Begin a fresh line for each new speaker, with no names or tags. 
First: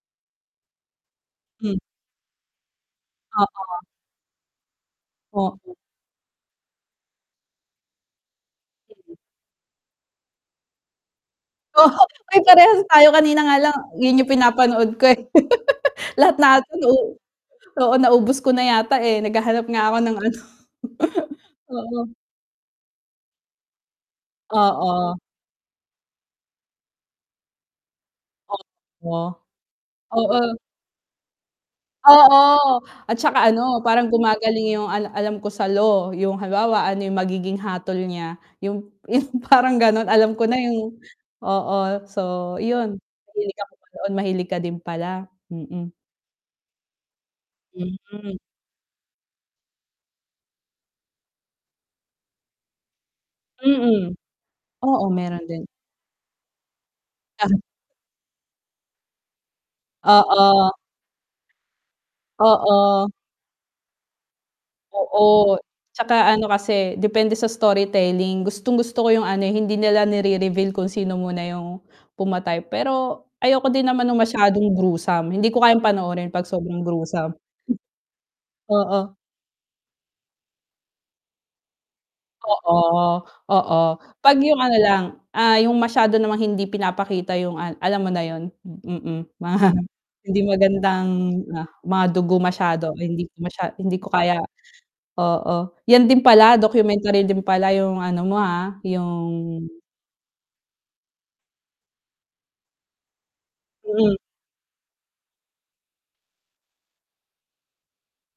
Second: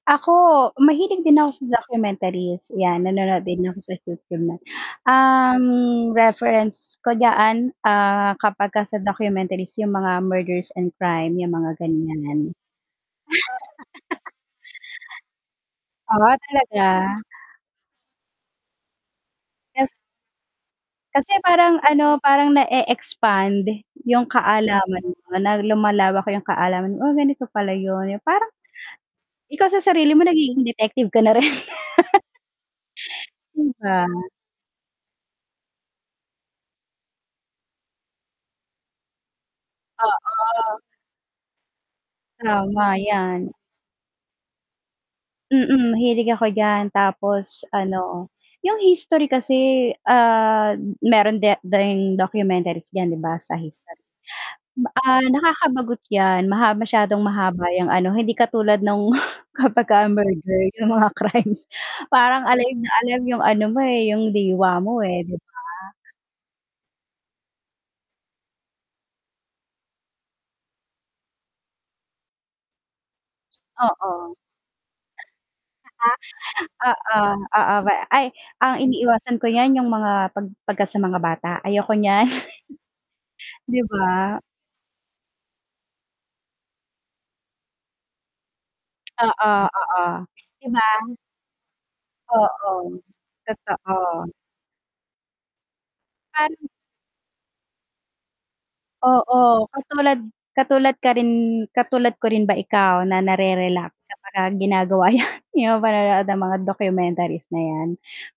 Ako, mahilig din ako sa
Mm.
documentaries yan, nanonood din ako
Oo.
sa YouTube niyan. Um,
Oo.
reference ko diyaan, ah, kapagka sa documentaries yung mga murders and crime, yung mga
Oo ay
ganiyan.
parehas tayo kanina nga lang yun yung pinapanood ko, eh. Lahat
Ah,
na ata nauu
talaga.
oo, naubos ko na yata, eh, naghahanap nga
Yes.
ako ng ano
Kasi parang
oo.
ano parang nae-expand yung kaalaman
Oo.
mo, na lumalawak yung kaalaman, "Oh ganito pala yun," eh, parang,
O o.
ikaw sa sarili mo
Oo.
nagiging detective ka na rin.
Oo at saka
'Di
ano,
ba.
parang gumagaling yung alam alam ko sa law, yung halimbawa yung magiging hatol niya, yung yung parang ganon, alam ko na
Oo.
yung oo, so
Tama
yun.
yan.
Mahilig ako doon, mahilig ka din pala,
Mm,
mm.
mahilig ako diyan tapos ano
Hmm.
yung history kasi, ah, meron di ding documentaries diyan 'di ba sa history.
Mm,
Ba
oo
ah,
meron din.
nakakabagot yan maha masyadong
Ah.
mahaba yang ano, hindi katulad nung kapagka ah, murder
Oo.
yung mga crimes, parang alive na
Oo.
alive yung ano mo, eh, yung diwa mo, eh, 'di
Oo,
ba?
'tsaka ano kasi, depende sa story telling gustong-gusto ko yung ano, hindi nila nirereveal kung sino muna yung pumatay, pero ayoko din naman nung
Oo.
masyadong gruesome, hindi ko kayang
'Di
panoorin 'pag sobrang
ba, oo,
gruesome.
oo, ay, ang
Oo.
iniiwasan ko niyan yung mga 'pag 'pagka sa mga bata, ayoko niyan.
Oo,
'Di
oo, 'pag
ba?
yung ano lang, ah, yung masyado namang hindi pinapakita yung an alam mo na yun, mm,
Oo,
mga
oo,
hindi
'di ba?
magandang mga dugo masyado
Oo,
hindi ko masya hindi ko
totoo.
kaya oo. Yan din
Fan
pala
m
documentary din pala yung ano mo ha, yung
Oo, katulad katulad ka rin, katulad ko rin ba ikaw na nare-relax
Mhm.
kapagka ginagawa yan, yung panood ng mga documentaries na yan.